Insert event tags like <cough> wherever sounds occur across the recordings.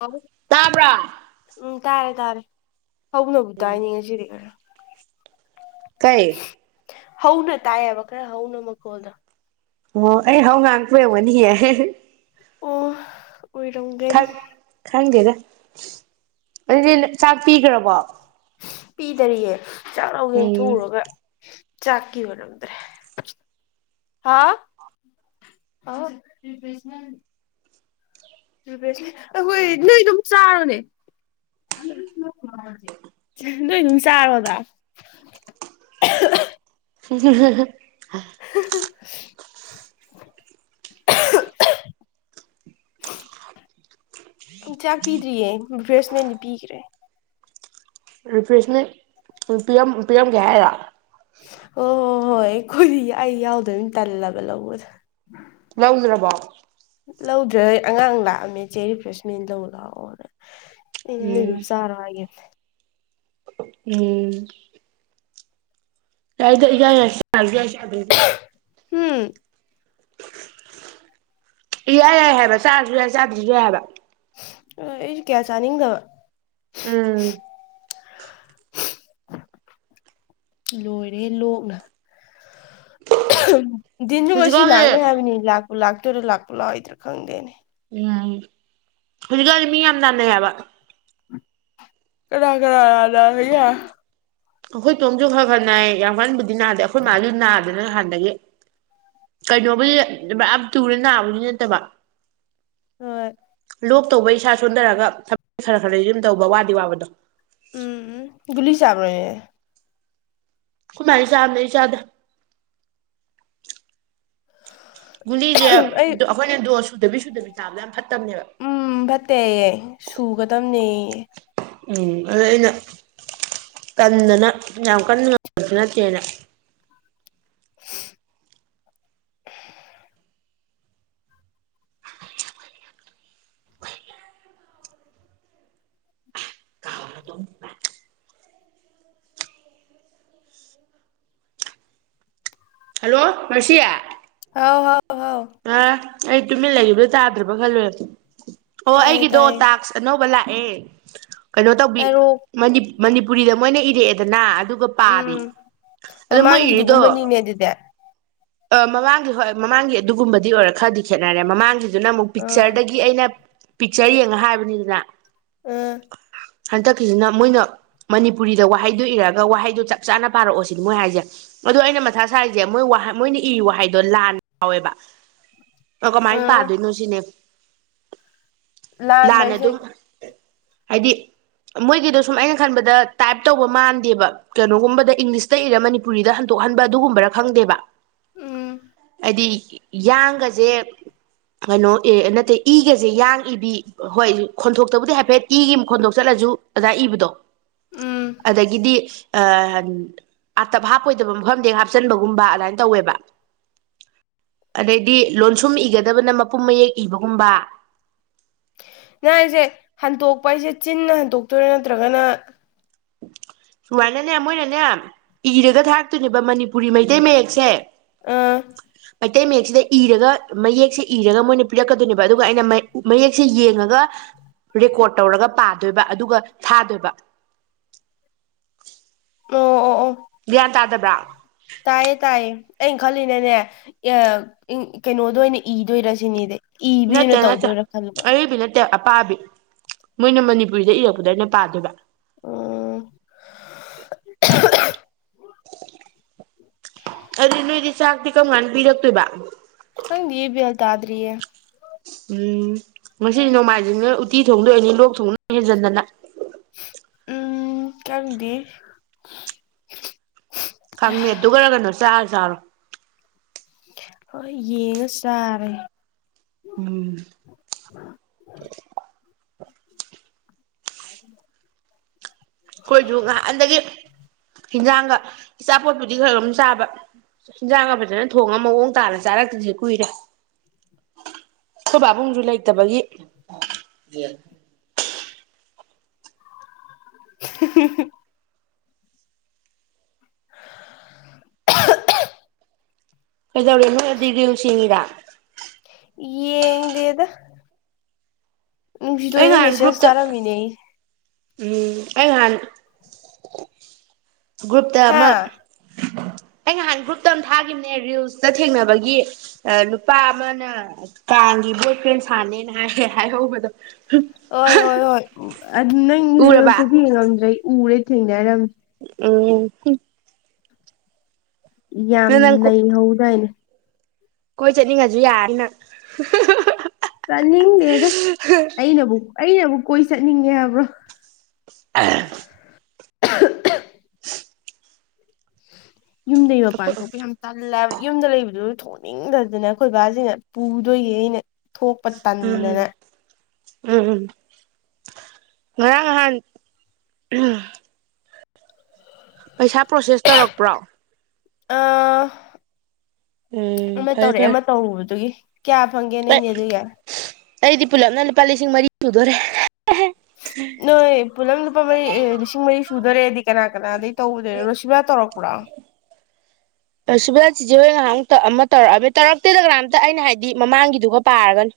ꯑ <inaudible> ꯇꯥꯕ꯭ꯔꯥ ꯎꯝ ꯇꯥꯔꯦ ꯇꯥꯔꯦ ꯍꯧꯅꯕꯨ ꯇꯥꯏꯅꯦ ꯉꯁꯤꯗꯤ ꯈꯔ ꯀꯩ ꯍꯧꯅ ꯇꯥꯏꯕ ꯍꯧꯅ ꯅꯀꯣꯜꯗꯣ ꯑꯣ ꯑꯩ ꯍꯧ ꯉꯥꯡꯄꯩ ꯑꯣꯢꯔꯝꯅꯤꯍꯦ ꯑꯣ ꯑꯣꯏꯔꯝꯒꯅꯤ ꯈꯪꯒꯦꯗ ꯑꯗꯨꯗꯤ ꯆꯥꯛ ꯄꯤꯈ꯭ꯔꯕꯣ ꯄꯤꯗꯔꯤꯌꯦ ꯆꯥꯛꯔꯥꯎ ꯌꯦꯦ ꯎꯝ ꯊꯨꯔꯒ ꯆꯥꯛꯀꯤ ꯑꯣꯢꯔꯝꯗ꯭ꯔꯦ ꯍꯥ ꯄꯔꯦꯁ <inaudible> ꯑꯩꯈꯣꯏ ꯅꯣꯏ ꯑꯗꯨꯝ ꯆꯥꯔꯣꯅꯦ ꯅꯣꯏ ꯑꯗꯨꯝ ꯆꯥꯔꯣꯗꯥ ꯍ <inaudible> <inaudible> ꯆꯥꯛ ꯄꯤꯗ꯭ꯔꯤꯌꯦ ꯚ꯭ꯔꯦꯁꯃꯦꯟꯗꯤ ꯄꯤꯈ꯭ꯔꯦ ꯔꯤꯐ꯭ꯔꯦꯁꯃꯦꯟ ꯄꯤꯔꯝꯒꯦ ꯍꯥꯏꯔꯣ ꯑꯣ ꯍꯣꯏ ꯍꯣꯏ ꯈꯣꯏꯔꯤ ꯑꯩ ꯌꯥꯎꯗꯣꯏꯅꯤ ꯇꯜꯂꯒ ꯂꯧꯕꯗ ꯂꯧꯗ꯭ꯔꯕꯣ ꯂꯧꯗ꯭ꯔꯦ ꯍ ꯑꯉꯥꯡ ꯂꯥꯛꯑꯝꯃꯦꯆꯦ ꯔꯤꯐ꯭ꯔꯦꯁꯃꯦꯟ ꯂꯧ ꯂꯥꯛꯑꯣꯅꯦ ꯑꯩꯅ ꯅꯣꯢ ꯎꯝ ꯑꯗꯨꯝ ꯆꯔꯣ ꯍꯥꯏꯈꯔꯝꯅꯦ ꯎꯝ ꯌꯥꯢꯗ ꯢꯌꯥ ꯌꯥꯢ ꯎꯝ ꯌꯥꯏ ꯌꯥꯏ ꯍꯥꯏꯕ ꯆꯥꯔꯁꯨ ꯌꯥꯏ ꯆꯥꯗ꯭ꯔꯁꯨ ꯌꯥꯏ ꯍꯥꯏꯕ ꯑꯩꯁꯨ ꯀꯌꯥ ꯆꯥꯅꯤꯡꯗꯕ ꯎꯝ ꯂꯣꯏꯔꯦ ꯂꯣꯛꯅ ꯤꯟꯁꯨ ꯉꯁꯤ ꯍꯧꯖꯤꯛꯀꯥꯟꯗꯤ ꯂꯥꯛꯅꯤ ꯍꯥꯏꯕꯅꯤ ꯂꯥꯛꯄ ꯂꯥꯛꯇꯣꯏꯔꯥ ꯂꯥꯛꯄ ꯂꯥꯛꯑꯣꯏꯗ꯭ꯔꯥ ꯈꯪꯗꯦꯅꯦ ꯎꯝ ꯍꯧꯖꯤꯛꯀꯥꯟꯗꯤ ꯃꯤ ꯌꯥꯝ ꯅꯥꯟꯅꯩ ꯍꯥꯏꯕ ꯀꯔꯥ ꯀꯥꯗ ꯍ ꯌꯥ ꯑꯩꯈꯣꯏ ꯇꯣꯡꯝꯁꯨ ꯈꯔ ꯈꯔ ꯅꯥꯏ ꯌꯥꯝ ꯋꯥꯟꯕꯨꯗꯤ ꯅꯥꯗꯦ ꯑꯩꯈꯣꯏ ꯃꯥꯁꯨ ꯅꯥꯗꯅ ꯍꯥꯟꯗꯒꯤ ꯀꯩꯅꯣꯕꯨꯗꯤ ꯕꯥ ꯌꯥꯝ ꯇꯨꯔ ꯅꯥꯕꯗꯤ ꯅꯠꯇꯕ ꯍ ꯂꯣꯛ ꯇꯧꯕ ꯏꯁꯥ ꯁꯣꯟꯊꯔꯒ ꯊꯕꯛ ꯈꯔ ꯈꯔ ꯌꯨꯝ ꯇꯧꯕ ꯋꯥꯗꯤ ꯋꯥꯕꯗꯣ ꯎꯝ ꯎꯝꯒ ꯆꯥꯕ꯭ꯔꯅꯦ ꯍꯃꯥꯏ ꯆꯥꯗ ꯆꯥꯗ ꯒꯨꯂꯤꯁꯦ ꯑꯩ ꯑꯩꯈꯣꯏꯅ ꯗꯣꯟ ꯁꯨꯗꯕꯤ ꯁꯨꯗꯕꯤ ꯇꯥꯕꯗ ꯌꯥꯝ ꯐꯠꯇꯕꯅꯦꯕ ꯎꯝ ꯐꯠꯇꯦꯌꯦ ꯁꯨꯒꯗꯝꯕꯅꯦ ꯎꯝ ꯑꯗꯨꯗꯣ ꯑꯩꯅ ꯀꯟꯗꯅ ꯌꯥꯝ ꯀꯟ ꯉꯕꯁꯨ ꯅꯠꯇꯦꯅ ꯎ ꯍꯜꯂꯣ ꯉꯔꯁꯤꯌꯦ ꯍꯥꯎ ꯍꯥꯎ ꯑꯍꯥꯎ ꯑ ꯑꯩ ꯇꯨꯃꯤꯟ ꯂꯩꯕꯗꯣ ꯇꯥꯗ꯭ꯔꯕ ꯈꯜꯂꯨꯔꯦ ꯑꯣ ꯇꯥꯏꯌꯦ ꯑꯩꯒꯤꯗꯣ ꯇꯥꯏꯌꯦ ꯇꯥꯛꯁ ꯑꯅꯧꯕ ꯂꯥꯛꯑꯦ ꯀꯩꯅꯣ ꯇꯧꯕꯤ ꯍꯥꯏꯔꯛꯑꯣ ꯃꯅꯤꯄꯨꯔꯤꯗ ꯃꯣꯏꯅ ꯏꯔꯛꯑꯦꯗꯅ ꯑꯗꯨ ꯑꯗꯨꯒ ꯄꯥꯕꯤ ꯎꯝ ꯑꯗꯣ ꯃꯣꯏ ꯏꯔꯤꯗꯣ ꯑꯗꯨꯗ ꯑ ꯃꯃꯥꯡꯒꯤ ꯍꯣꯏ ꯃꯃꯥꯡꯒꯤ ꯑꯗꯨꯒꯨꯝꯕꯗꯤ ꯑꯣꯏꯔ ꯈꯔꯗꯤ ꯈꯦꯠꯅꯔꯦ ꯃꯃꯥꯡꯒꯤ ꯑꯗꯨꯅ ꯑꯃꯨꯛ ꯑꯥ ꯄꯤꯛꯆꯔꯗꯒꯤ ꯑꯩꯅ ꯄꯤꯛꯆꯔ ꯌꯦꯡꯉ ꯍꯥꯏꯕꯅꯤꯗꯅ ꯎꯝ ꯍꯟꯗꯛꯀꯤꯁꯤꯅ ꯃꯣꯏꯅ ꯃꯅꯤꯄꯨꯔꯤꯗ ꯋꯥꯍꯩꯗꯨꯣ ꯏꯔꯛꯑꯒ ꯋꯥꯍꯩꯗꯨꯣ ꯆꯞ ꯆꯥꯅ ꯄꯥꯔꯛꯑꯣ ꯁꯤꯅꯤ ꯃꯣꯏ ꯍꯥꯏꯁꯦ ꯑꯗꯨ ꯑꯩꯅ ꯃꯊꯥ ꯁꯔꯤꯁꯦ ꯃꯣꯏ ꯃꯣꯏꯅ ꯏꯌꯨ ꯍꯥꯏꯗꯣ ꯂꯥꯟ ꯌꯥꯎꯋꯦꯕ ꯀꯃꯥꯏꯅ ꯑꯥ ꯄꯥꯗꯣꯏꯅꯣ ꯁꯤꯅꯦ ꯂꯥꯟꯕ ꯍꯥꯏꯁꯦ ꯂꯥꯟꯅꯗꯣ ꯍꯥꯏꯗꯤ ꯃꯣꯏꯒꯤꯗꯣ ꯁꯨꯝ ꯑꯩꯅ ꯈꯟꯕꯗ ꯇꯥꯏꯞ ꯇꯧꯕ ꯃꯥꯟꯗꯦꯕ ꯀꯩꯅꯣꯒꯨꯝꯕꯗ ꯏꯪꯂꯤꯁꯇ ꯏꯔ ꯃꯅꯤꯄꯨꯔꯤꯗ ꯍꯟꯗꯣꯛꯍꯟꯕ ꯑꯗꯨꯒꯨꯝꯕꯔ ꯈꯪꯗꯦꯕ ꯎꯝ ꯍꯥꯏꯗꯤ ꯌꯥꯡꯒꯁꯦ ꯀꯩꯅꯣ ꯑꯦ ꯅꯠꯇꯦ ꯏꯒꯁꯦ ꯌꯥꯡ ꯏꯕꯤ ꯍꯣꯏ ꯈꯣꯟꯊꯣꯛꯇꯕꯨꯗꯤ ꯍꯥꯏꯐꯦꯠ ꯏꯒꯤ ꯈꯣꯟꯗꯣꯛ ꯆꯠꯂꯁꯨ ꯑꯗꯥ ꯏꯕꯗꯣ ꯎꯝ ꯑꯗꯒꯤꯗꯤ ꯑꯇꯞ ꯍꯥꯞꯄꯣꯏꯗꯕ ꯃꯐꯝꯗꯒꯤ ꯍꯥꯞꯆꯟꯕꯒꯨꯝꯕ ꯑꯗꯨꯃꯥꯏ ꯇꯧꯋꯦꯕ ꯑꯗꯩꯗꯤ ꯂꯣꯟꯁꯨꯝ ꯏꯒꯗꯕꯅ ꯃꯄꯨꯝ ꯃꯌꯦꯛ ꯏꯕꯒꯨꯝꯕ ꯅ ꯑꯩꯁꯦ ꯍꯟꯇꯣꯛꯄ ꯑꯩꯁꯦ ꯆꯤꯟꯅ ꯍꯟꯇꯣꯛꯇꯣꯏꯔꯦ ꯅꯠꯇ꯭ꯔꯒꯅ ꯆ ꯋꯥ ꯅꯅꯦ ꯃꯣꯏ ꯅꯅꯦ ꯏꯔꯒ ꯊꯥꯔꯛꯇꯣꯏꯅꯦꯕ ꯃꯅꯤꯄꯨꯔꯤ ꯃꯩꯇꯩ ꯃꯌꯦꯛꯁꯦ ꯑꯥ ꯃꯩꯇꯩ ꯃꯌꯦꯛꯁꯤꯗ ꯏꯔꯒ ꯃꯌꯦꯛꯁꯦ ꯏꯔꯒ ꯃꯣꯏꯅ ꯄꯤꯔꯛꯀꯗꯣꯏꯅꯦꯕ ꯑꯗꯨꯒ ꯑꯩꯅ ꯃ ꯃꯌꯦꯛꯁꯦ ꯌꯦꯡꯉꯒ ꯔꯦꯀꯣꯔꯠ ꯇꯧꯔꯒ ꯄꯥꯗꯣꯏꯕ ꯑꯗꯨꯒ ꯊꯥꯗꯣꯏꯕ ꯎꯝ ꯑꯣ ꯑꯣ ꯒ꯭ꯌꯥꯟ ꯇꯥꯗꯕ꯭ꯔꯥ ꯇꯥꯏꯌꯦ ꯇꯥꯏꯌꯦ ꯑꯩꯅ ꯈꯜꯂꯤꯅꯅꯦ ꯀꯩꯅꯣꯗ ꯑꯣꯏꯅ ꯏꯗꯣꯏꯔꯁꯤꯅꯦꯗꯤ ꯅꯠꯇꯦ ꯏꯕꯤꯅ ꯅꯠꯇꯦ ꯇꯧꯗꯣꯏꯔꯥ ꯈꯜꯕ ꯑꯔꯤꯕꯤ ꯅꯠꯇꯦ ꯑꯄꯥꯕꯤ ꯃꯣꯏꯅ ꯃꯅꯤꯄꯨꯔꯤꯗ ꯏꯔꯛꯄꯗ ꯑꯩꯅ ꯄꯥꯗꯣꯏꯕ ꯎꯝ ꯑꯗꯨꯗꯤ ꯅꯣꯏꯗꯤ ꯆꯥꯛꯇꯤ ꯀꯔꯝ ꯀꯥꯟ ꯄꯤꯔꯛꯇꯣꯏꯕ ꯈꯪꯗꯤ ꯕꯦꯜ ꯇꯥꯗ꯭ꯔꯤꯌꯦ꯫ ꯎꯝ ꯉꯁꯤꯗꯤ ꯅꯣꯡꯃꯥꯏꯖꯤꯡꯅ ꯎꯇꯤ ꯊꯣꯡꯗꯣꯏꯅꯤ ꯂꯣꯛ ꯊꯨꯡ ꯍꯦꯟꯖꯟꯗꯅ ꯎꯝ ꯀꯪꯗꯤ꯫ ꯈꯪꯃꯦ ꯑꯗꯨꯒ ꯀꯩꯅꯣ ꯆꯥꯔ ꯆꯥꯔꯣ ꯍꯣꯏ ꯌꯦꯡꯉ ꯆꯥꯔꯦ꯫ ꯎꯝ <inaudible> ꯑꯩꯈꯣꯏꯁꯨ ꯉꯍꯥꯟꯗꯒꯤ ꯏꯟꯖꯥꯡꯒ ꯏꯆꯥꯄꯣꯠꯄꯨꯗꯤ ꯈꯔ ꯑꯗꯨꯝ ꯆꯥꯕ ꯍꯤꯟꯖꯥꯡꯒ ꯐꯖꯅ ꯊꯣꯡꯉ ꯃꯑꯣꯡ ꯇꯥꯅ ꯆꯥꯔꯛꯇ꯭ꯁꯦ ꯀꯨꯏꯔꯦ꯫ ꯑꯈꯣꯏ ꯄꯥꯕꯨꯡꯁꯨ ꯂꯩꯇꯕꯒꯤ꯫ <unintelligible> ꯀꯩꯗꯧꯔꯦ ꯅꯣꯏ ꯗꯤꯜꯁꯤꯡꯒꯤꯔ ꯌꯦꯡꯗꯤꯗ꯫ ꯑꯩ ꯅꯨꯡꯁꯤꯗꯣꯏꯗꯝ ꯅꯍꯥꯟ ꯃꯦꯁꯦꯁ ꯒ꯭ꯔꯨꯞꯇ ꯊꯥꯔꯝꯃꯤꯅꯦ ꯑꯩ ꯎꯝ ꯑꯩ ꯅꯍꯥꯟ ꯒ꯭ꯔꯨꯞꯇ ꯍꯥ ꯑꯃ <inaudible> ꯑꯩ ꯅꯍꯥꯟ ꯒ꯭ꯔꯨꯞꯇ ꯑꯃ ꯊꯥꯒꯤꯅꯦ ꯔꯤꯜꯁꯇ ꯊꯦꯡꯅꯕꯒꯤ ꯂꯨꯄꯥ ꯑꯃꯅ ꯀꯥꯪꯡꯒꯤꯕꯨꯣꯛꯛꯇ ꯏꯟꯁꯥꯅꯦꯅ ꯍꯥꯏ ꯍꯥꯑꯣꯕꯗꯣ ꯍꯣꯏ ꯍꯣꯏ ꯍꯣꯏ ꯑꯗꯨ ꯅꯪ ꯎꯔꯕ ꯏꯚꯌꯨꯁꯗꯤ ꯊꯦꯡꯉꯝꯗ꯭ꯔꯦ ꯎꯔꯦ ꯊꯦꯡꯅꯩ ꯍꯥꯏꯔꯝꯦ꯫ ꯎꯝ ꯌꯥꯝ ꯅꯪ ꯅꯪ ꯅꯩꯍꯧꯗꯥꯏꯅꯦ꯫ ꯀꯣꯏ ꯆꯠꯅꯤꯡꯉꯁꯨ ꯌꯥꯔꯅꯤ ꯅꯪ ꯆꯠꯅꯤꯡꯗꯦꯗ ꯑꯩꯅꯕꯨ ꯑꯩꯅꯕꯨ ꯀꯣꯏ ꯆꯠꯅꯤꯡꯉꯦ ꯍꯥꯏꯕ꯭ꯔꯣ? <unintelligible> <unintelligible> ꯌꯨꯝꯗꯒꯤꯩ ꯃꯄꯥꯟ ꯊꯣꯛꯄ ꯌꯥꯝ ꯇꯜꯂꯦ ꯍꯥꯏꯕ ꯌꯨꯝꯗ ꯂꯩꯕꯗꯨ ꯊ ꯊꯣꯛꯅꯤꯡꯗꯗꯅ ꯑꯩꯈꯣꯏ ꯕꯥꯁꯤꯅ ꯄꯨꯗꯣꯏꯌꯦ ꯑꯩꯅ ꯊꯣꯛꯄ ꯇꯟꯗꯅ ꯎꯝ ꯎꯝ ꯎꯝ ꯉꯔꯥꯡ ꯅꯍꯥꯟ ꯄꯩꯁꯥ ꯄ꯭ꯔꯣꯁꯦꯁ ꯇꯧꯔꯛꯄ꯭ꯔꯣ? ꯑ ꯎꯝ ꯑꯃ ꯐꯔꯦ ꯇꯧꯔꯑꯦ ꯐꯔꯦ ꯑꯃ ꯇꯧꯔꯨꯕꯗꯨꯒꯤ꯫ ꯀꯌꯥ ꯐꯪꯒꯦ ꯅꯪꯒꯤ ꯑꯗꯨꯒꯤ ꯑꯩꯗꯤ ꯄꯨꯂꯞꯅ ꯂꯨꯄꯥ ꯂꯤꯁꯤꯡ ꯃꯔꯤ ꯁꯨꯗꯣꯔꯦ꯫ ꯅꯣꯏ ꯄꯨꯂꯞ ꯂꯨꯄꯥ ꯃꯔꯤ ꯂꯤꯁꯤꯡ ꯃꯔꯤ ꯁꯨꯗꯣꯔꯦꯗꯤ ꯀꯅꯥ ꯀꯅꯥꯗꯒꯤꯩ ꯇꯧꯗꯣꯏꯔ ꯔꯣꯁꯤꯕꯥ ꯇꯧꯔꯛꯄ꯭ꯔꯣ ꯁꯤꯚꯦꯜ ꯆꯤꯖꯦ ꯍꯣꯏ ꯉꯥꯏꯍꯥꯛꯇ ꯑꯃ ꯇꯧꯔꯛꯑꯕ ꯇꯧꯔꯛꯇꯦꯗ ꯀꯝꯇ ꯑꯩꯅ ꯍꯥꯏꯗꯤ ꯃꯃꯥꯡꯒꯤꯗꯨꯒ ꯄꯥꯔꯒꯅꯤ꯫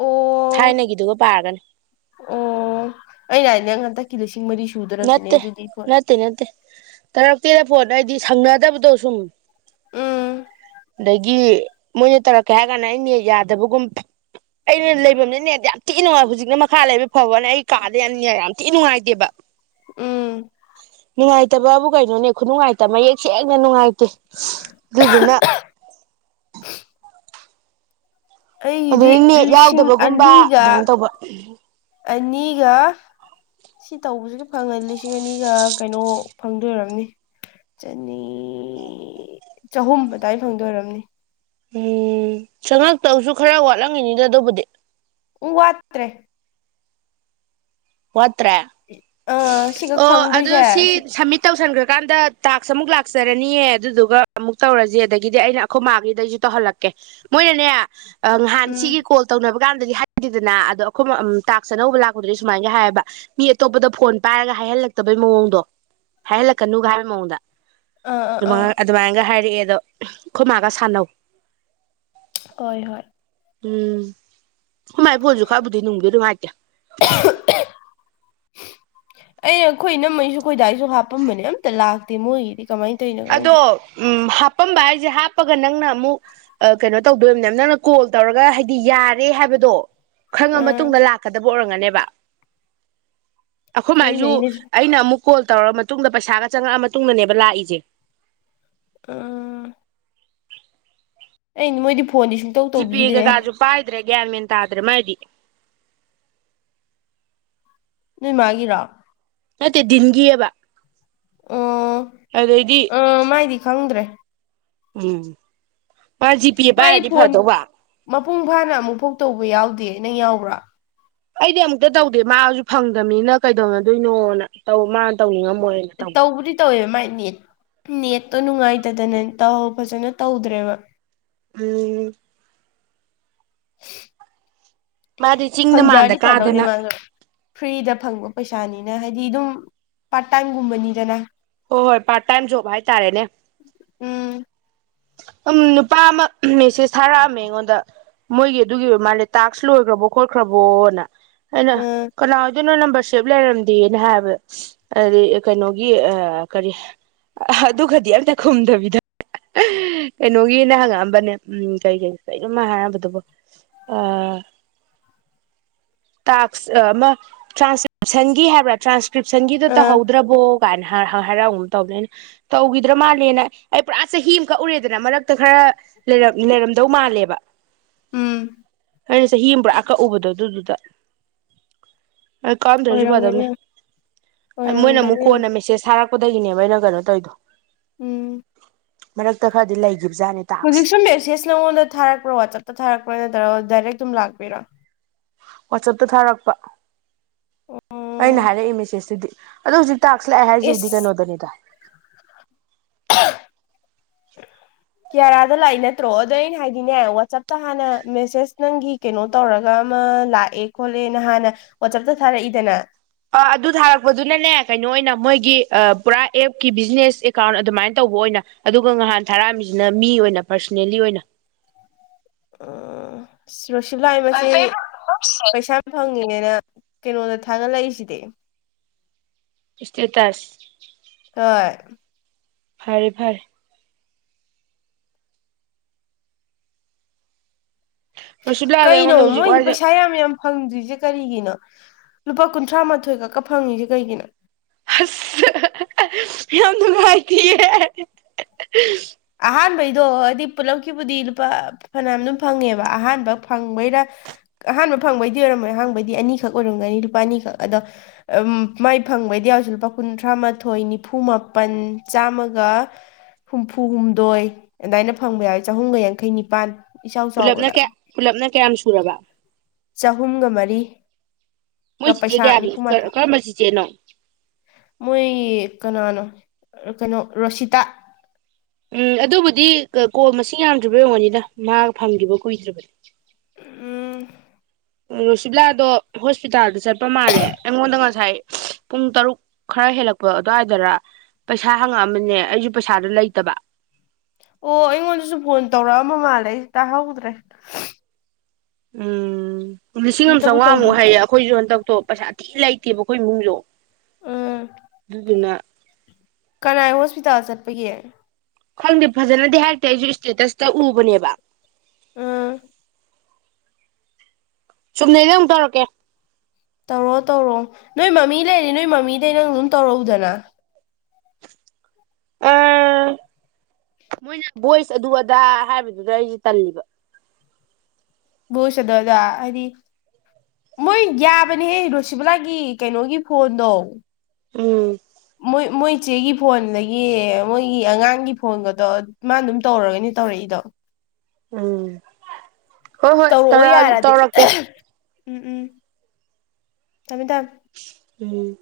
ꯑꯣ ꯊꯥꯏꯅꯒꯤꯗꯨꯒ ꯄꯥꯒꯅꯤ꯫ ꯑꯣ ꯑꯩꯅ ꯍꯥꯏꯅꯦ ꯍꯟꯗꯛꯀꯤ ꯂꯤꯁꯤꯡ ꯃꯔꯤ ꯁꯨꯗꯣꯔꯕꯅꯦ ꯅꯠꯇꯦ ꯑꯗꯨꯗꯤ ꯐꯣꯟ ꯅꯠꯇꯦ ꯅꯠꯇꯦ ꯇꯔꯛꯇꯦꯗ ꯐꯣꯟ ꯑꯩꯗꯤ ꯁꯪꯅꯗꯕꯗꯣ ꯁꯨꯝ ꯎꯝ ꯑꯗꯒꯤ ꯃꯣꯏꯅ ꯇꯧꯔꯛꯀꯦ ꯍꯥꯏ ꯀꯥꯟꯗ ꯑꯩꯅ ꯌꯥꯗꯕꯒꯨꯝ ꯑꯩꯅ ꯂꯩꯐꯝꯅꯤꯅꯦ ꯌꯥꯝ ꯊꯤ ꯅꯨꯡꯉꯥꯏ ꯍꯧꯖꯤꯛꯅ ꯃꯈꯥ ꯂꯩꯕ ꯐꯥꯎꯕꯅ ꯑꯩ ꯀꯥꯗꯦ ꯌꯥꯝꯅꯤꯅꯦ ꯌꯥꯝ ꯊꯤ ꯅꯨꯡꯉꯥꯏꯇꯦꯕ ꯎꯝ ꯅꯨꯡꯉꯥꯏꯇꯕꯕꯨ ꯀꯩꯅꯣꯅꯦ ꯈꯨꯅꯨꯡꯉꯥꯏꯇꯕ ꯃꯌꯦꯛ ꯁꯦꯡꯅ ꯅꯨꯡꯉꯥꯏꯇꯦ ꯑꯗꯨꯗꯨꯅ ꯑꯩꯒꯤꯗꯤ ꯑꯗꯨꯗꯤ ꯅꯦꯠ ꯂꯤꯁꯤꯡ ꯌꯥꯎꯗꯕꯒꯨꯝꯕ ꯑꯅꯤꯒ ꯑꯗꯨꯃꯥꯏꯅ ꯇꯧꯕ ꯑꯅꯤꯒ ꯁꯤ ꯇꯧꯕꯁꯨ ꯐꯪꯉꯅꯤ ꯂꯤꯁꯤꯡ ꯑꯅꯤꯒ ꯀꯩꯅꯣ ꯐꯪꯗꯣꯏꯝꯅꯤ꯫ ꯆꯅꯤ ꯆꯍꯨꯝ ꯑꯗꯨꯏ ꯐꯪꯗꯣꯏꯝꯅꯤ꯫ ꯎꯝ ꯁꯉꯛꯇꯧꯁꯨ ꯈꯔ ꯋꯥꯠꯂꯝꯉꯤꯅꯤꯗ ꯑꯗꯨꯕꯨꯗꯤ꯫ ꯎꯝ ꯋꯥꯠꯇ꯭ꯔꯦ꯫ ꯋꯥꯠꯇ꯭ꯔꯦ ꯑꯥ ꯁꯤꯈꯛ ꯑꯣ ꯑꯗꯨ ꯐꯪꯗꯣꯏꯁꯦ ꯁꯤ ꯁꯃꯤꯠ ꯇꯧꯁꯟꯒ꯭ꯔꯀꯥꯟꯗ ꯇꯥꯛꯁ ꯑꯃꯨꯛ ꯂꯥꯛꯆꯔꯅꯤꯌꯦ ꯑꯗꯨꯗꯨꯒ ꯑꯃꯨꯛ ꯇꯧꯔꯖꯤ ꯑꯗꯒꯤꯗꯤ ꯑꯩꯅ ꯑꯈꯣꯏ ꯃꯥꯒꯤꯗꯩꯖꯨ ꯇꯧꯍꯜꯂꯛꯀꯦ ꯃꯣꯏꯅꯅꯦ ꯑ ꯉꯍꯥꯟ ꯎꯝ ꯁꯤꯒꯤ ꯀꯣꯜ ꯇꯧꯅꯕ ꯀꯥꯟꯗꯗꯤ ꯍꯥꯏꯗꯦꯗꯅ ꯑꯗꯣ ꯑꯩꯈꯣꯏ ꯃ ꯑꯝ ꯇꯥꯛꯁ ꯑꯅꯧꯕ ꯂꯥꯛꯄꯗꯗꯤ ꯁꯨꯃꯥꯏꯅꯒ ꯍꯥꯏꯕ ꯃꯤ ꯑꯇꯣꯞꯄꯗ ꯐꯣꯟ ꯄꯥꯏꯔꯒ ꯍꯥꯏꯍꯜꯂꯛꯇꯕꯩ ꯃꯑꯣꯡꯗꯣ ꯍꯥꯏꯍꯜꯂꯛꯀꯅꯨꯒ ꯍꯥꯏꯕꯩ ꯃꯑꯣꯡꯗ ꯑꯥ ꯑꯥ ꯑꯗꯨꯃ ꯑꯥ ꯑꯗꯨꯃꯥꯏꯅꯒ ꯍꯥꯏꯔꯛꯑꯦꯗꯣ ꯑꯩꯈꯣꯏ ꯃꯥꯒ ꯁꯥꯟꯅꯧ ꯍꯣꯏ ꯍꯣꯏ ꯎꯝ ꯑꯈꯣꯏ ꯃꯥꯏ ꯐꯣꯟꯖꯨ ꯈꯔꯕꯨꯗꯤ ꯅꯨꯡꯗꯤ ꯅꯨꯡꯉꯥꯏꯇꯦ <unintelligible> ꯑꯩꯅ ꯑꯩꯈꯣꯏ ꯏꯅꯝꯃꯩꯁꯨ ꯑꯩꯈꯣꯏꯗꯥꯏꯁꯨ ꯍꯥꯞꯄꯝꯕꯅꯦ ꯑꯝꯇ ꯂꯥꯛꯇꯦ ꯃꯣꯏꯒꯤꯗꯤ ꯀꯃꯥꯏ ꯑꯗꯣ ꯎꯝ ꯍꯥꯞꯄꯝꯕ ꯍꯥꯏꯖꯦ ꯍꯥꯞꯄꯒ ꯅꯪꯅ ꯑꯃꯨꯛ ꯑ ꯀꯩꯅꯣ ꯇꯧꯗꯣꯏꯝꯅꯦ ꯅꯪꯅ ꯀꯣꯜ ꯇꯧꯔꯒ ꯍꯥꯏꯗꯤ ꯌꯥꯔꯦ ꯍꯥꯏꯕꯗꯣ ꯈꯪꯉ ꯑꯥ ꯃꯇꯨꯡꯗ ꯂꯥꯛꯀꯗꯕ ꯑꯣꯏꯔꯝꯒꯅꯦꯕ ꯑꯩꯈꯣꯏ ꯈꯪꯗꯦ ꯃꯥꯏꯖꯨ ꯑꯩꯅꯁꯨ ꯑꯩꯅ ꯑꯃꯨꯛ ꯀꯣꯜ ꯇꯧꯔꯒ ꯃꯇꯨꯡꯗ ꯄꯩꯁꯥꯒ ꯆꯪꯉꯛꯑ ꯃꯇꯨꯡꯗꯅꯦꯕ ꯂꯥꯛꯏꯖꯦ <unintelligible> ꯑꯩꯅ ꯃꯣꯏꯗꯤ ꯐꯣꯟꯗꯤ ꯁ ꯖꯤ ꯄꯦ ꯀꯩꯀꯥꯁꯨ ꯄꯥꯏꯗ꯭ꯔꯦ ꯒ꯭ꯌꯥꯟꯃꯦꯟ ꯇꯥꯗ꯭ꯔꯦ ꯃꯥꯏꯗꯤ ꯅꯣꯏ ꯃꯥꯒꯤꯔꯣ ꯅꯠꯇꯦ ꯗꯤꯟꯒꯤꯑꯕ ꯑꯗꯩꯗꯤ ꯑ ꯃꯥꯏꯗꯤ ꯈꯪꯗ꯭ꯔꯦ ꯎꯝ ꯃꯥ ꯖꯤ ꯄꯦ ꯃꯥꯏ ꯄꯥꯏꯔꯗꯤ ꯐꯣꯟ ꯐꯗꯧꯕ ꯃꯄꯨꯡ ꯐꯥꯅ ꯑꯃꯨꯛꯐꯨꯛ ꯇꯧꯕ ꯌꯥꯎꯗꯦ ꯅꯪ ꯌꯥꯎꯕ꯭ꯔꯥ ꯑꯩꯗꯤ ꯑꯃꯨꯛꯇ ꯇꯧꯗꯦ ꯃꯥꯖꯨ ꯐꯪꯗꯃꯤꯅ ꯀꯩꯗꯧꯅꯗꯣꯏꯅꯣꯅ ꯇꯧ ꯃꯥ ꯇꯧꯅꯤꯡꯉꯝꯃꯣꯏꯅ ꯇꯧꯗꯦ ꯇꯧꯕꯨꯗꯤ ꯇꯧꯋꯦ ꯃꯥꯥꯏ ꯅꯦꯠ ꯅꯦꯠꯇꯣ ꯅꯨꯡꯉꯥꯏꯇꯗꯅ ꯇꯧ ꯐꯖꯅ ꯇꯧꯗ꯭ꯔꯦꯕ ꯎꯝ ꯃꯥꯗꯤ ꯆꯤꯡꯗ ꯃꯥꯟꯗ ꯐꯪꯖꯔꯗꯤ ꯐꯥꯗꯧꯅꯦ ꯀꯥꯗꯅ ꯃꯥꯖꯨ ꯐ꯭ꯔꯤꯗ ꯐꯪꯕ ꯄꯩꯁꯥꯅꯤꯅ ꯍꯥꯏꯗꯤ ꯑꯗꯨꯝ ꯄꯥꯔꯠ ꯇꯥꯏꯝꯒꯨꯝꯕꯅꯤꯗꯅ ꯍꯣꯏ ꯍꯣꯏ ꯄꯥꯔꯠ ꯇꯥꯏꯝ ꯖꯣꯕ ꯍꯥꯏꯇꯥꯔꯦꯅꯦ ꯎꯝ ꯑꯝ ꯅꯨꯄꯥ ꯑꯃ ꯃꯦꯁꯦꯁ ꯊꯥꯔꯛꯑꯝꯃꯦ ꯑꯩꯉꯣꯟꯗ ꯃꯣꯏꯒꯤ ꯑꯗꯨꯒꯤ ꯑꯣꯏꯔ ꯃꯥꯜꯂꯦ ꯇꯥꯛꯁ ꯂꯣꯏꯒ꯭ꯔꯕꯣ ꯈꯣꯠꯒ꯭ꯔꯕꯣꯅ ꯑꯩꯅ ꯑꯥ ꯀꯅꯥ ꯑꯣꯏ ꯗꯨꯅꯣ ꯅꯝꯕꯔꯁꯦꯞ ꯂꯩꯔꯝꯗꯦꯅ ꯍꯥꯏꯕ ꯑꯗꯤ ꯀꯩꯅꯣꯒꯤ ꯑ ꯀꯔꯤ ꯑ ꯑꯗꯨꯒꯗꯤ ꯑꯝꯇ ꯈꯨꯨꯝꯗꯕꯤꯗ ꯀꯩꯅꯣꯒꯤꯅ ꯍꯪꯉꯛꯑꯝꯕꯅꯦ ꯎꯝ ꯀꯩ ꯀꯩ ꯀꯩꯅꯣ ꯃꯥ ꯍꯥꯏꯔꯝꯕꯗꯨꯕꯨ ꯑꯥ ꯇꯥꯛꯁ ꯑꯃ ꯇꯔꯥꯟꯁꯀꯔꯤꯞ ꯁꯟꯒꯤ ꯍꯥꯏꯕ꯭ꯔꯥ ꯇ꯭ꯔꯥꯟꯁꯀ꯭ꯔꯤꯞꯁꯟꯒꯤꯗꯣ ꯑꯥ ꯇꯧꯍꯧꯗ꯭ꯔꯕꯣ ꯀꯥꯏꯅ ꯍꯥꯏ ꯍꯥꯏ ꯍꯥꯔꯛꯑꯝꯒꯨꯝ ꯇꯧꯕꯅꯦ ꯇꯧꯒꯤꯗ꯭ꯔ ꯃꯥꯜꯂꯦꯅ ꯑꯩ ꯄꯨꯔꯥ ꯆꯍꯤ ꯑꯃ ꯀꯛꯎꯔꯦꯗꯅ ꯃꯔꯛꯇ ꯈꯔ ꯂꯩꯔꯝ ꯂꯩꯔꯝꯗꯧ ꯃꯥꯜꯂꯦꯕ ꯎꯝ ꯑꯩꯅ ꯆꯍꯤ ꯑꯃ ꯄꯨꯔꯥ ꯀꯛꯎꯕꯗꯣ ꯑꯗꯨꯗꯨꯗ ꯑꯩ ꯀꯛꯑꯝꯗ꯭ꯔꯖꯨ ꯑꯣꯏꯔꯝꯒꯅꯤ ꯐꯗꯕꯅꯦ ꯑ ꯃꯣꯏꯅ ꯑꯃꯨꯛ ꯑꯣꯏꯔꯝꯒꯅꯤ ꯀꯣꯟꯅ ꯃꯦꯁꯦꯁ ꯊꯔꯛꯄ ꯕꯗꯒꯤꯅꯦꯕ ꯑꯩꯅ ꯀꯩꯅꯣ ꯇꯧꯏꯗꯣ ꯎꯝ ꯃꯔꯛꯇ ꯈꯔꯗꯤ ꯂꯩꯈꯤꯕꯖꯥꯠꯅꯤ ꯍꯧꯖꯤꯛ ꯇꯥꯛꯁ ꯁꯨ ꯃꯦꯁꯦꯁ ꯅꯉꯣꯟꯗ ꯊꯥꯔꯛꯄ꯭ꯔꯣ ꯋꯥꯆꯞꯇ ꯊꯥꯔꯛꯄ꯭ꯔꯥ ꯅꯠꯇ꯭ꯔꯒ ꯗꯥꯏꯔꯦꯛ ꯑꯗꯨꯝ ꯂꯥꯛꯄꯩꯔꯣ ꯋꯥꯆꯞꯇ ꯊꯥꯔꯛꯄ ꯎꯝ ꯑꯩꯅ ꯍꯥꯏꯔꯛꯏ ꯃꯦꯁꯦꯁꯇꯨꯗꯤ ꯑꯗꯣ ꯍꯧꯖꯤꯛ ꯇꯥꯛꯁ ꯂꯥꯛꯑꯦ ꯍꯥꯏꯁꯤꯗꯤ ꯏꯁ ꯀꯩꯅꯣꯗꯅꯤꯗ <unintelligible> ꯌꯥꯌꯥꯗ ꯂꯥꯛꯏ ꯅꯠꯇ꯭ꯔꯣ ꯑꯗꯣ ꯑꯩꯅ ꯍꯥꯏꯗꯤꯅꯦ ꯋꯥꯆꯞꯇ ꯍꯥꯟꯅ ꯃꯦꯁꯦꯁ ꯅꯪꯒꯤ ꯀꯩꯅꯣ ꯇꯧꯔꯒ ꯑꯃ ꯂꯥꯛꯑꯦ ꯈꯣꯠꯂꯦꯅ ꯍꯥꯟꯅ ꯋꯥꯆꯞꯇ ꯊꯥꯔꯛꯏꯗꯅ ꯑ ꯑꯗꯨ ꯊꯥꯔꯛꯄꯗꯨꯅꯅꯦ ꯀꯩꯅꯣ ꯑꯣꯏꯅ ꯃꯣꯏꯒꯤ ꯄꯨꯔꯥ ꯑꯦꯞꯀꯤ ꯕꯤꯖꯤꯅꯦꯁ ꯑꯦꯀꯥꯎꯟ ꯑꯗꯨꯃꯥꯏꯅ ꯇꯧꯕ ꯑꯣꯏꯅ ꯑꯗꯨꯒ ꯉꯍꯥꯟ ꯊꯥꯔꯛꯑꯝꯃꯤꯁꯤꯅ ꯃꯤ ꯑꯣꯏꯅ ꯄꯔꯁꯅꯦꯜꯂꯤ ꯑꯣꯏꯅ ꯑꯣ ꯖꯣꯁꯤꯂꯥꯏ ꯃꯆꯦ ꯄꯩꯁꯥ ꯐꯪꯉꯤꯅꯦꯅ ꯀꯩꯅꯣꯗ ꯊꯥꯒꯠꯂꯛꯏꯖꯤꯗꯤ ꯏꯁꯇꯦ ꯇꯁ ꯍꯣꯏ ꯐꯔꯦ ꯐꯔꯦ ꯔꯣꯁꯤꯕꯂꯥꯗꯣ ꯀꯩꯅꯣ ꯑꯩꯉꯣꯟꯗ ꯍꯧꯖꯤꯛ ꯃꯣꯏꯗꯤ ꯋꯥꯏꯗ ꯄꯩꯁꯥ ꯌꯥꯝ ꯌꯥꯝ ꯐꯪꯗ꯭ꯔꯤꯁꯦ ꯀꯔꯤꯒꯤꯅꯣ ꯂꯨꯄꯥ ꯀꯨꯟꯊ꯭ꯔꯥ ꯃꯥꯊꯣꯏ ꯈꯛꯀ ꯐꯪꯉꯤꯁꯦ ꯀꯩꯒꯤꯅꯣ ꯑꯁ ꯍꯥ ꯍꯥ ꯌꯥꯝ ꯅꯨꯡꯉꯥꯏꯇꯤꯌꯦ ꯑꯍꯥꯟꯕꯩꯗꯣ ꯍꯥꯏꯗꯤ ꯄꯨꯂꯞꯀꯤꯕꯨꯗꯤ ꯂꯨꯄꯥ ꯐꯅꯌꯥꯝ ꯑꯗꯨꯝ ꯐꯪꯉꯦꯕ ꯑꯍꯥꯟꯕ ꯐꯪꯕꯩꯔꯥ ꯑꯍꯥꯟꯕ ꯐꯪꯕꯩꯗꯤ ꯑꯣꯏꯔꯝꯃꯣꯏ ꯑꯍꯥꯟꯕꯩꯗꯤ ꯑꯅꯤꯈꯛ ꯑꯣꯏꯔꯝꯒꯅꯤ ꯂꯨꯄꯥ ꯑꯅꯤꯈꯛ ꯑꯗꯣ ꯃꯥꯏ ꯐꯪꯕꯩꯗꯤ ꯌꯥꯎꯁꯤ ꯂꯨꯄꯥ ꯀꯨꯟꯊ꯭ꯔꯥ ꯃꯥꯊꯣꯏ ꯅꯤꯐꯨ ꯃꯥꯄꯟ ꯆꯥꯝꯃꯒ ꯍꯨꯝꯐꯨ ꯍꯨꯝꯗꯣꯏ ꯑꯗꯥꯢꯅ ꯐꯪꯕ ꯌꯥꯎꯋꯦ ꯆꯍꯨꯝꯒ ꯌꯥꯡꯈꯩ ꯅꯤꯄꯥꯟ ꯏꯆꯥꯎ ꯄꯨꯜꯂꯞꯅ ꯆꯥꯎꯕꯗ ꯀꯌꯥ ꯄꯨꯜꯂꯞꯅ ꯀꯌꯥꯝ ꯁꯨꯔꯕ ꯆꯍꯨꯝꯒ ꯃꯔꯤ ꯃꯣꯏ ꯆꯤꯆꯦ ꯀꯌꯥꯒꯤ ꯀꯔꯝꯕ ꯆꯤꯆꯦꯅꯣ ꯃꯣꯏ ꯀꯅꯥꯅꯣ ꯀꯩꯅꯣ ꯔꯣꯁꯤꯇꯥ ꯎꯝ ꯑꯗꯨꯕꯨꯗꯤ ꯀꯣꯜ ꯃꯁꯤꯡ ꯌꯥꯝꯗ꯭ꯔꯤꯕꯩ ꯑꯣꯢꯔꯝꯒꯅꯤꯗ ꯃꯥ ꯐꯪꯒꯤꯕ ꯀꯨꯏꯗ꯭ꯔꯤꯕꯅꯤ ꯎꯝ ꯔꯣꯁꯤꯕꯤꯂꯥꯗꯣ ꯍꯣꯁꯄꯤꯇꯥꯜꯗ ꯆꯠꯄ ꯃꯥꯜꯂꯦ ꯑꯩꯉꯣꯟꯗ ꯉꯁꯥꯏ ꯄꯨꯡ ꯇꯔꯨꯛ ꯈꯔ ꯍꯦꯜꯂꯛꯄ ꯑꯗꯨꯋꯥꯏꯗꯔ ꯄꯩꯁꯥ ꯍꯪꯉꯛꯑꯃꯅꯦ ꯑꯩꯁꯨ ꯄꯩꯁꯥꯗꯣ ꯂꯩꯇꯕ ꯑꯣ ꯑꯩꯉꯣꯟꯗꯁꯨ ꯐꯣꯟ ꯇꯧꯔꯛꯑꯃ ꯃꯥꯜꯂꯦ ꯑꯩ ꯇꯥꯍꯧꯗ꯭ꯔꯦ ꯎꯝ ꯂꯤꯁꯤꯡ ꯑꯃ ꯑꯝꯇꯕꯨ ꯇꯧꯕꯤ ꯆꯥꯝꯃꯉꯥꯃꯨꯛ ꯍꯥꯏꯌꯦ ꯑꯩꯈꯣꯏꯁꯨ ꯍꯟꯗꯛꯇꯣ ꯄꯩꯁꯥ ꯊꯤ ꯂꯩꯇꯦꯕ ꯑꯩꯈꯣꯏ ꯏꯃꯨꯡꯖꯨ ꯎꯝ ꯑꯗꯨꯗꯨꯅꯥ ꯀꯅꯥꯏ ꯍꯣꯁꯄꯤꯇꯥꯜ ꯆꯠꯄꯒꯤ ꯈꯪꯗꯦ ꯐꯖꯟꯅꯗꯤ ꯍꯥꯏꯔꯛꯇꯦ ꯑꯩꯁꯨ ꯏꯁꯇꯦꯇꯁꯇ ꯎꯕꯅꯦꯕ ꯎꯝ ꯆꯨꯝꯅꯩꯗ ꯑꯃꯨꯛ ꯇꯧꯔꯛꯀꯦ ꯇꯧꯔꯣꯛꯑꯣ ꯇꯧꯔꯣꯛꯑꯣ ꯅꯣꯏ ꯃꯃꯤ ꯂꯩꯔꯤ ꯅꯣꯏ ꯃꯃꯤꯗꯩ ꯅꯪ ꯑꯗꯨꯝ ꯇꯧꯔꯛꯎꯗꯅ ꯑ ꯃꯣꯏꯅ ꯚꯣꯏꯁ ꯑꯗꯨ ꯑꯗꯥ ꯍꯥꯏꯕꯗꯨꯗ ꯑꯩꯖꯨ ꯇꯜꯂꯤꯕ ꯧꯁꯗꯗ ꯍꯥꯏ <unintelligible> ꯃꯣꯏ ꯌꯥꯕꯅꯦꯍꯦ ꯔꯣꯁꯤꯕꯂꯥꯒꯤ ꯀꯩꯅꯣꯒꯤ ꯐꯣꯟꯗꯣ ꯎꯝ ꯃꯣꯏ ꯃꯣꯏ ꯆꯦꯒꯤ ꯐꯣꯟꯗꯒꯤ ꯃꯣꯏꯒꯤ ꯑꯉꯥꯡꯒꯤ ꯐꯣꯟꯒꯗꯣ ꯃꯥ ꯑꯗꯨꯝ ꯇꯧꯔꯒꯅꯤ ꯇꯧꯔꯛꯏꯗꯣ ꯎꯝ ꯍꯣꯏ ꯍꯣꯏ ꯇꯧꯔꯛꯑꯣ ꯇꯧꯔꯛꯑ ꯌꯥꯔꯗꯤ ꯇꯧꯔꯛꯀꯦ ꯎꯝ ꯎꯝ ꯊꯝꯃꯦ ꯊꯝꯃꯦ ꯎꯝ